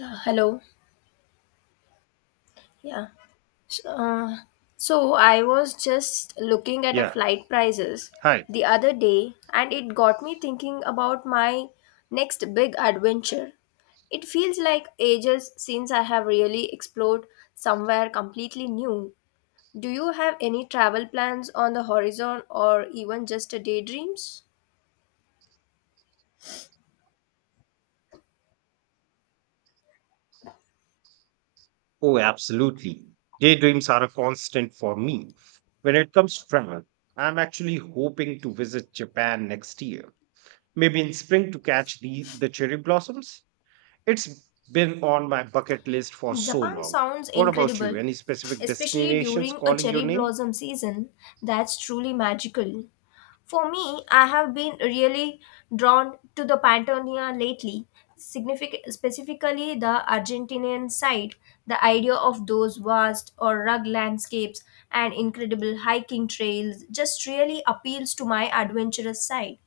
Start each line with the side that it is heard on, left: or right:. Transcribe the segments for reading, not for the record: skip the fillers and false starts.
left: Hello. Yeah. So, uh, so I was just looking at a
right: Yeah.
left: flight prices
right: Hi.
left: the other day, and it got me thinking about my next big adventure. It feels like ages since I have really explored somewhere completely new. Do you have any travel plans on the horizon, or even just a daydreams?
right: Oh, absolutely. Daydreams are a constant for me. When it comes to travel, I'm actually hoping to visit Japan next year, maybe in spring to catch the cherry blossoms. It's been on my bucket list for so
left: Japan
right: long.
left: sounds
right: What about you?
left: incredible,
right: Any specific
left: especially
right: destinations
left: during a
right: calling
left: cherry
right: your name?
left: blossom season. That's truly magical. For me, I have been really drawn to the Patagonia lately, specifically the Argentinian side. The idea of those vast or rugged landscapes and incredible hiking trails just really appeals to my adventurous side.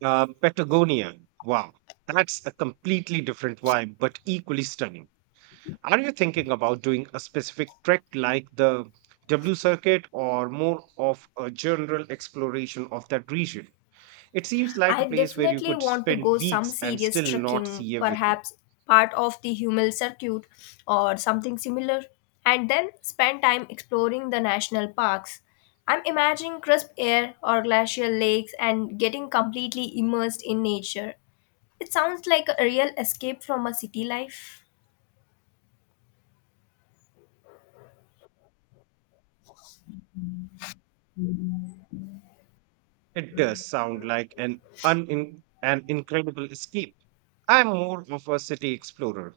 right: Patagonia. Wow, that's a completely different vibe, but equally stunning. Are you thinking about doing a specific trek like the W Circuit or more of a general exploration of that region? It seems like
left: I
right: a place where you
left: definitely
right: could
left: want to
right: spend
left: go some
right: weeks and
left: serious
right: still not
left: trekking,
right: see everything.
left: perhaps part of the Hummel circuit or something similar, and then spend time exploring the national parks. I'm imagining crisp air or glacial lakes and getting completely immersed in nature. It sounds like a real escape from a city life.
right: It does sound like an incredible escape. I'm more of a city explorer.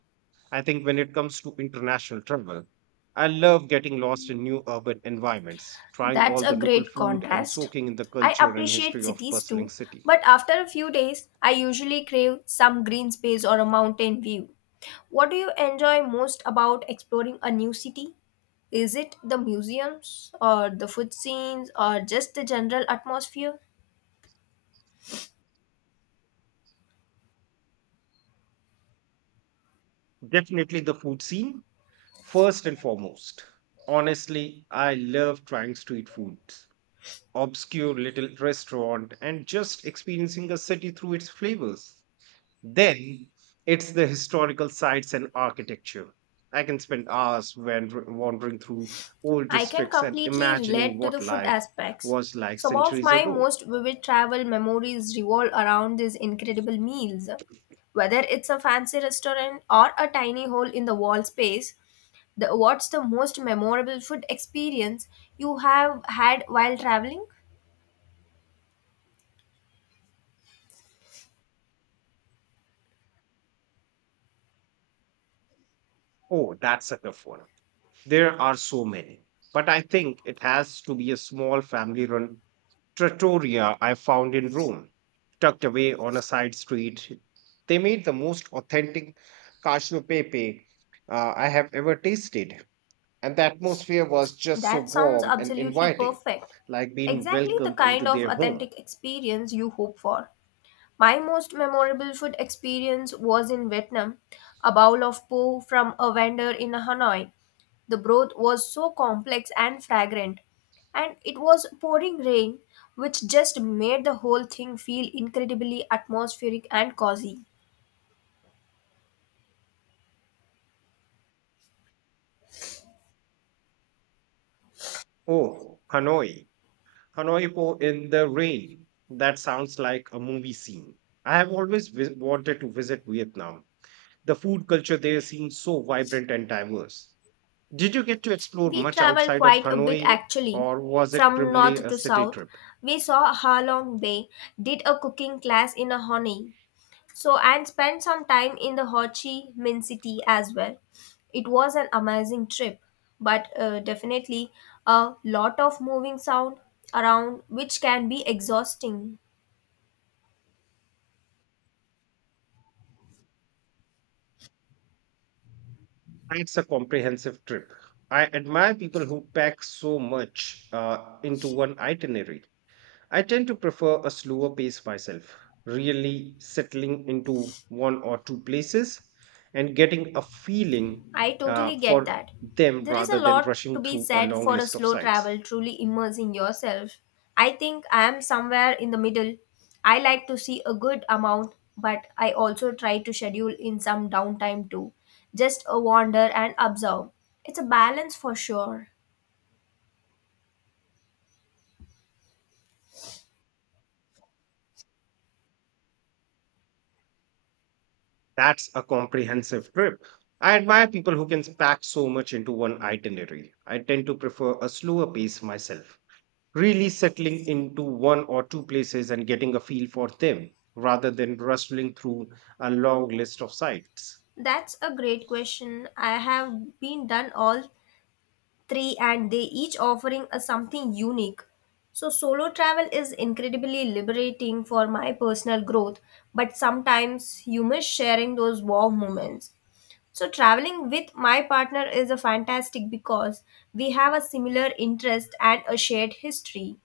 right: I think when it comes to international travel, I love getting lost in new urban environments, trying
left: That's
right: all
left: a
right: the local
left: great
right: food and
left: contrast.
right: soaking in the
left: I
right: culture and
left: appreciate
right: history of
left: cities
right: bustling
left: too,
right: city.
left: but after a few days, I usually crave some green space or a mountain view. What do you enjoy most about exploring a new city? Is it the museums or the food scenes or just the general atmosphere?
right: Definitely the food scene first and foremost. Honestly, I love trying street foods, obscure little restaurant and just experiencing a city through its flavors. Then it's the historical sites and architecture. I can spend hours wandering through old
left: I can
right: districts and
left: completely
right: imagining
left: relate to the
right: what
left: food
right: life
left: aspects.
right: was like
left: Some of
right: centuries
left: my
right: ago.
left: most vivid travel memories revolve around these incredible meals. Whether it's a fancy restaurant or a tiny hole in the wall space, what's the most memorable food experience you have had while traveling?
right: Oh, that's a tough one. There are so many. But I think it has to be a small family run trattoria I found in Rome, tucked away on a side street. They made the most authentic cacio e pepe I have ever tasted. And the atmosphere was just so
left: That sounds
right: warm and
left: absolutely
right: inviting,
left: perfect.
right: like being
left: Exactly the
right: welcomed into
left: kind of
right: their home.
left: authentic experience you hope for. My most memorable food experience was in Vietnam, a bowl of po from a vendor in Hanoi. The broth was so complex and fragrant, and it was pouring rain, which just made the whole thing feel incredibly atmospheric and cozy.
right: Oh, Hanoi. Hanoi Po in the rain. That sounds like a movie scene. I have always wanted to visit Vietnam. The food culture there seems so vibrant and diverse. Did you get to explore
left: We
right: much
left: traveled
right: outside of
left: quite a bit
right: Hanoi
left: actually,
right: or was it
left: from
right: primarily
left: north
right: a
left: to
right: city
left: south.
right: trip?
left: We saw Halong Bay, did a cooking class in Hanoi, so and spent some time in the Ho Chi Minh City as well. It was an amazing trip, but definitely a lot of moving sound around, which can be exhausting.
right: It's a comprehensive trip. I admire people who pack so much into one itinerary. I tend to prefer a slower pace myself, really settling into one or two places and getting a feeling
left: I
right: uh,
left: totally get
right: for
left: that.
right: them
left: There is a
right: rather than
left: lot to
right: rushing
left: be
right: through a
left: said
right: long
left: for a
right: list of
left: slow
right: sites.
left: travel, truly immersing yourself. I think I am somewhere in the middle. I like to see a good amount, but I also try to schedule in some downtime too, just a wander and observe. It's a balance for sure.
right: That's a comprehensive trip. I admire people who can pack so much into one itinerary. I tend to prefer a slower pace myself, really settling into one or two places and getting a feel for them rather than rustling through a long list of sites.
left: That's a great question. I have been done all three and they each offering us something unique, so solo travel is incredibly liberating for my personal growth, but sometimes you miss sharing those warm moments, so traveling with my partner is a fantastic because we have a similar interest and a shared history.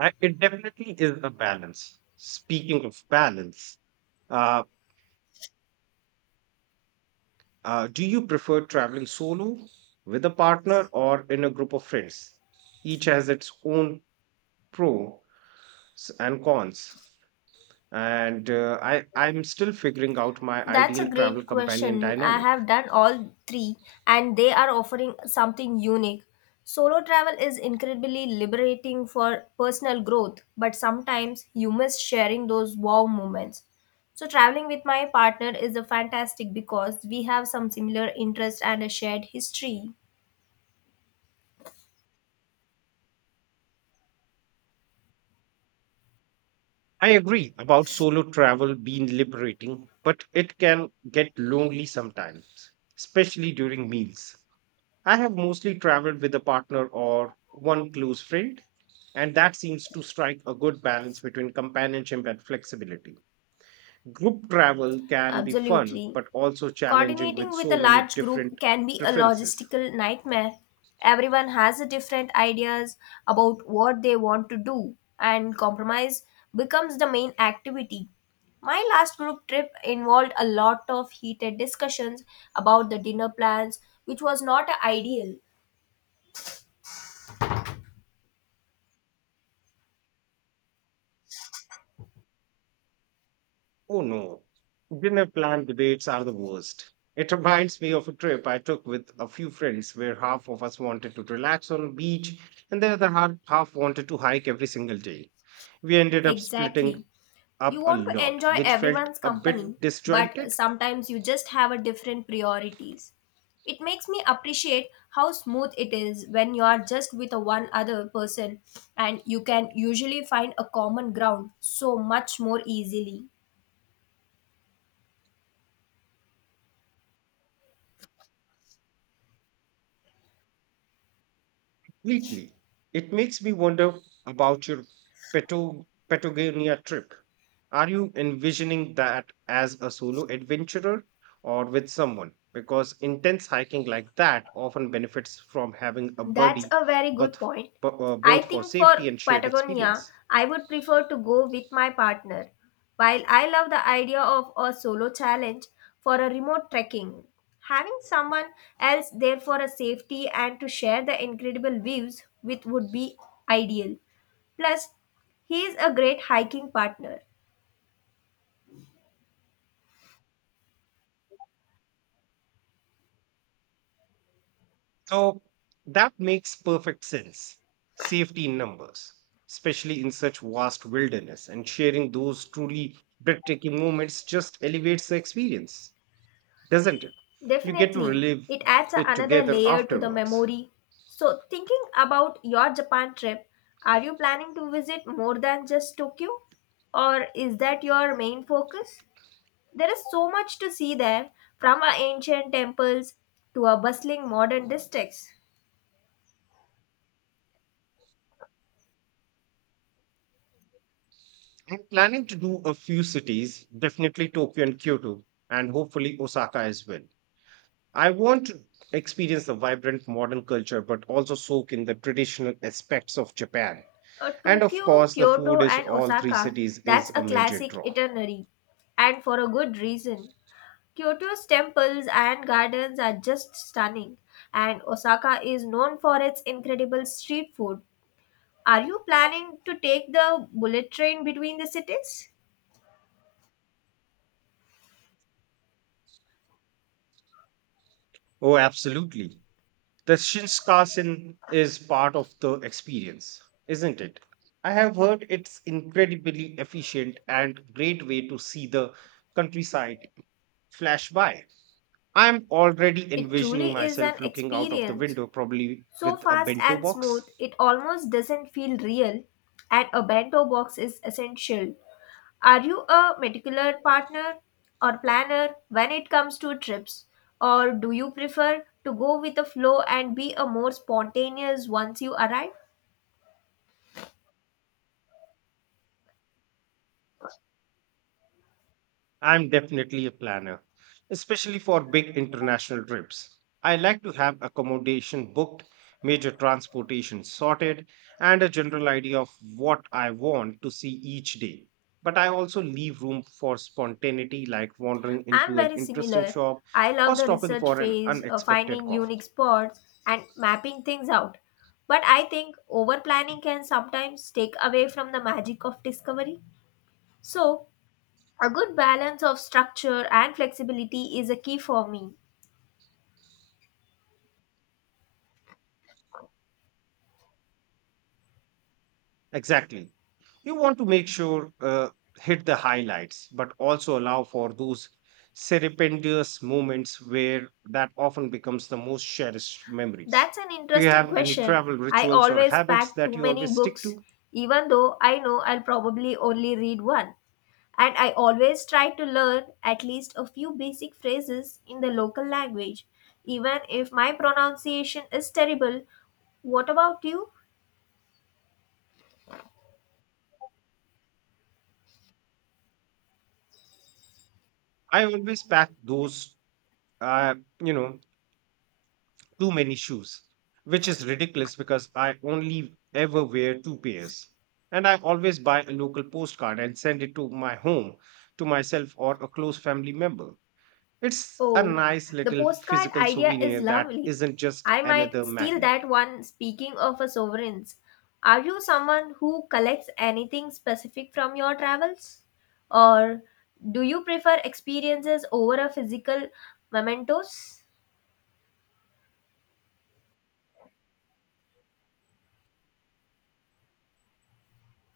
right: It definitely is a balance. Speaking of balance, uh, do you prefer traveling solo, with a partner, or in a group of friends? Each has its own pros and cons, and I'm still figuring out my
left: That's a
right: ideal
left: great
right: travel companion
left: question. I
right: dynamic.
left: have done all three, and they are offering something unique. Solo travel is incredibly liberating for personal growth, but sometimes you miss sharing those wow moments. So, traveling with my partner is a fantastic because we have some similar interests and a shared history.
right: I agree about solo travel being liberating, but it can get lonely sometimes, especially during meals. I have mostly traveled with a partner or one close friend, and that seems to strike a good balance between companionship and flexibility. Group travel can be fun,
left: Absolutely.
right: but also challenging
left: Coordinating
right: with
left: with a
right: so many
left: large group
right: different
left: can be a
right: preferences.
left: logistical nightmare. Everyone has a different ideas about what they want to do, and compromise becomes the main activity. My last group trip involved a lot of heated discussions about the dinner plans, which was not ideal.
right: Oh no, dinner plan debates are the worst. It reminds me of a trip I took with a few friends where half of us wanted to relax on a beach and the other half wanted to hike every single day. We ended up
left: Exactly.
right: splitting
left: You
right: up a
left: want to
right: lot,
left: enjoy
right: which felt
left: everyone's
right: a
left: company,
right: bit
left: but
right: disjointed
left: sometimes you just have a different priorities. It makes me appreciate how smooth it is when you are just with a one other person and you can usually find a common ground so much more easily.
right: completely. It makes me wonder about your Patagonia trip. Are you envisioning that as a solo adventurer or with someone? Because intense hiking like that often benefits from having a
left: That's
right: buddy,
left: a very good
right: but
left: point.
right: but
left: I
right: both for
left: think for
right: safety and shared
left: Patagonia,
right: experience.
left: I would prefer to go with my partner. While I love the idea of a solo challenge for a remote trekking, having someone else there for a safety and to share the incredible views with would be ideal. Plus, he is a great hiking partner.
right: So that makes perfect sense. Safety in numbers, especially in such vast wilderness, and sharing those truly breathtaking moments just elevates the experience, doesn't it? You get to
left: Definitely,
right: relive
left: it adds
right: it
left: another
right: together
left: layer to the
right: afterwards.
left: memory. So, thinking about your Japan trip, are you planning to visit more than just Tokyo? Or is that your main focus? There is so much to see there, from our ancient temples to our bustling modern districts.
right: I'm planning to do a few cities, definitely Tokyo and Kyoto, and hopefully Osaka as well. I want to experience the vibrant modern culture, but also soak in the traditional aspects of Japan. And of
left: Tokyo,
right: course, the food
left: Kyoto,
right: is
left: and
right: all three
left: Osaka,
right: cities
left: that's
right: is
left: a
right: a major
left: classic
right: draw.
left: itinerary, and for a good reason. Kyoto's temples and gardens are just stunning, and Osaka is known for its incredible street food. Are you planning to take the bullet train between the cities?
right: Oh, absolutely. The Shinkansen is part of the experience, isn't it? I have heard it's incredibly efficient and great way to see the countryside flash by. I'm already
left: It
right: envisioning
left: truly is an
right: myself looking out of the
left: experience.
right: window, probably
left: So
right: with a
left: fast
right: bento
left: and
right: box.
left: smooth, it almost doesn't feel real, and a bento box is essential. Are you a particular partner or planner when it comes to trips? Or do you prefer to go with the flow and be a more spontaneous once you arrive?
right: I'm definitely a planner, especially for big international trips. I like to have accommodation booked, major transportation sorted, and a general idea of what I want to see each day. But I also leave room for spontaneity, like wandering
left: I'm
right: into an
left: very
right: interesting
left: similar.
right: shop
left: I love
right: or
left: the
right: stopping
left: research
right: for an
left: phase of
right: unexpected
left: finding
right: coffee.
left: unique spots and mapping things out. But I think over planning can sometimes take away from the magic of discovery. So, a good balance of structure and flexibility is a key for me.
right: Exactly. You want to make sure hit the highlights, but also allow for those serendipitous moments where that often becomes the most cherished memories.
left: That's an
right: Do you
left: interesting
right: have any
left: question.
right: travel
left: I
right: rituals or
left: always
right: habits
left: pack too
right: that you
left: many
right: always stick
left: books,
right: to?
left: even though I know I'll probably only read one. And I always try to learn at least a few basic phrases in the local language, even if my pronunciation is terrible. What about you?
right: I always pack uh, you know, too many shoes, which is ridiculous because I only ever wear two pairs. And I always buy a local postcard and send it to my home, to myself or a close family member. It's a
left: Oh,
right: nice
left: the
right: little
left: postcard
right: physical
left: idea is
right: souvenir that
left: lovely.
right: isn't just
left: I might
right: another
left: steal
right: magnet.
left: that one. Speaking of a sovereigns, are you someone who collects anything specific from your travels? Or do you prefer experiences over a physical mementos?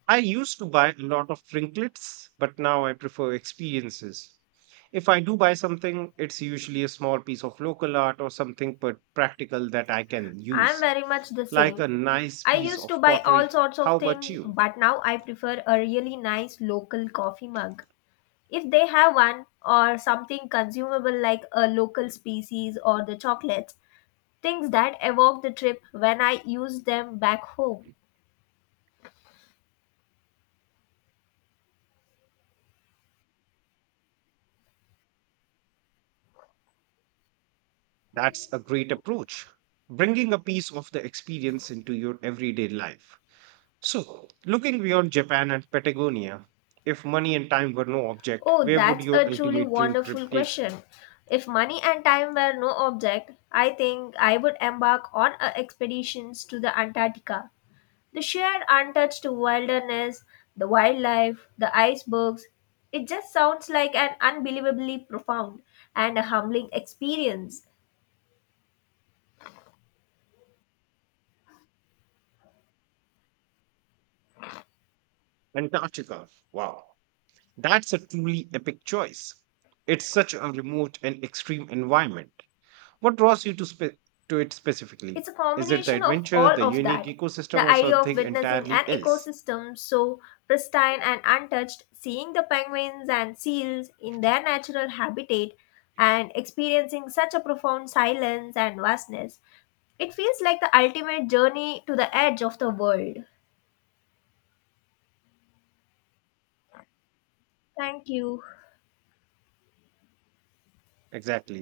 right: I used to buy a lot of trinkets, but now I prefer experiences. If I do buy something, it's usually a small piece of local art or something but practical that I can
left: I'm
right: use,
left: very much the
right: like
left: same.
right: a nice
left: I
right: piece
left: used to
right: of
left: buy all
right: pottery.
left: sorts
right: How
left: of
right: about
left: things,
right: you?
left: but now I prefer a really nice local coffee mug. If they have one, or something consumable like a local species or the chocolates, things that evoke the trip when I use them back home.
right: That's a great approach, bringing a piece of the experience into your everyday life. So, looking beyond Japan and Patagonia, if money and time were no object,
left: Oh,
right: where would
left: that's
right: your
left: a truly
right: ultimate dream trip
left: wonderful
right: take you?
left: question. If money and time were no object, I think I would embark on a expeditions to the Antarctica. The sheer untouched wilderness, the wildlife, the icebergs, it just sounds like an unbelievably profound and a humbling experience.
right: Antarctica. Wow. That's a truly epic choice. It's such a remote and extreme environment. What draws you to, to it specifically?
left: It's a
right: Is it the
left: combination of
right: adventure,
left: all
right: the
left: of
right: unique
left: that.
right: ecosystem,
left: The
right: or
left: idea of
right: something
left: witnessing
right: entirely
left: an
right: else?
left: ecosystem so pristine and untouched, seeing the penguins and seals in their natural habitat, and experiencing such a profound silence and vastness. It feels like the ultimate journey to the edge of the world. Thank you.
right: Exactly.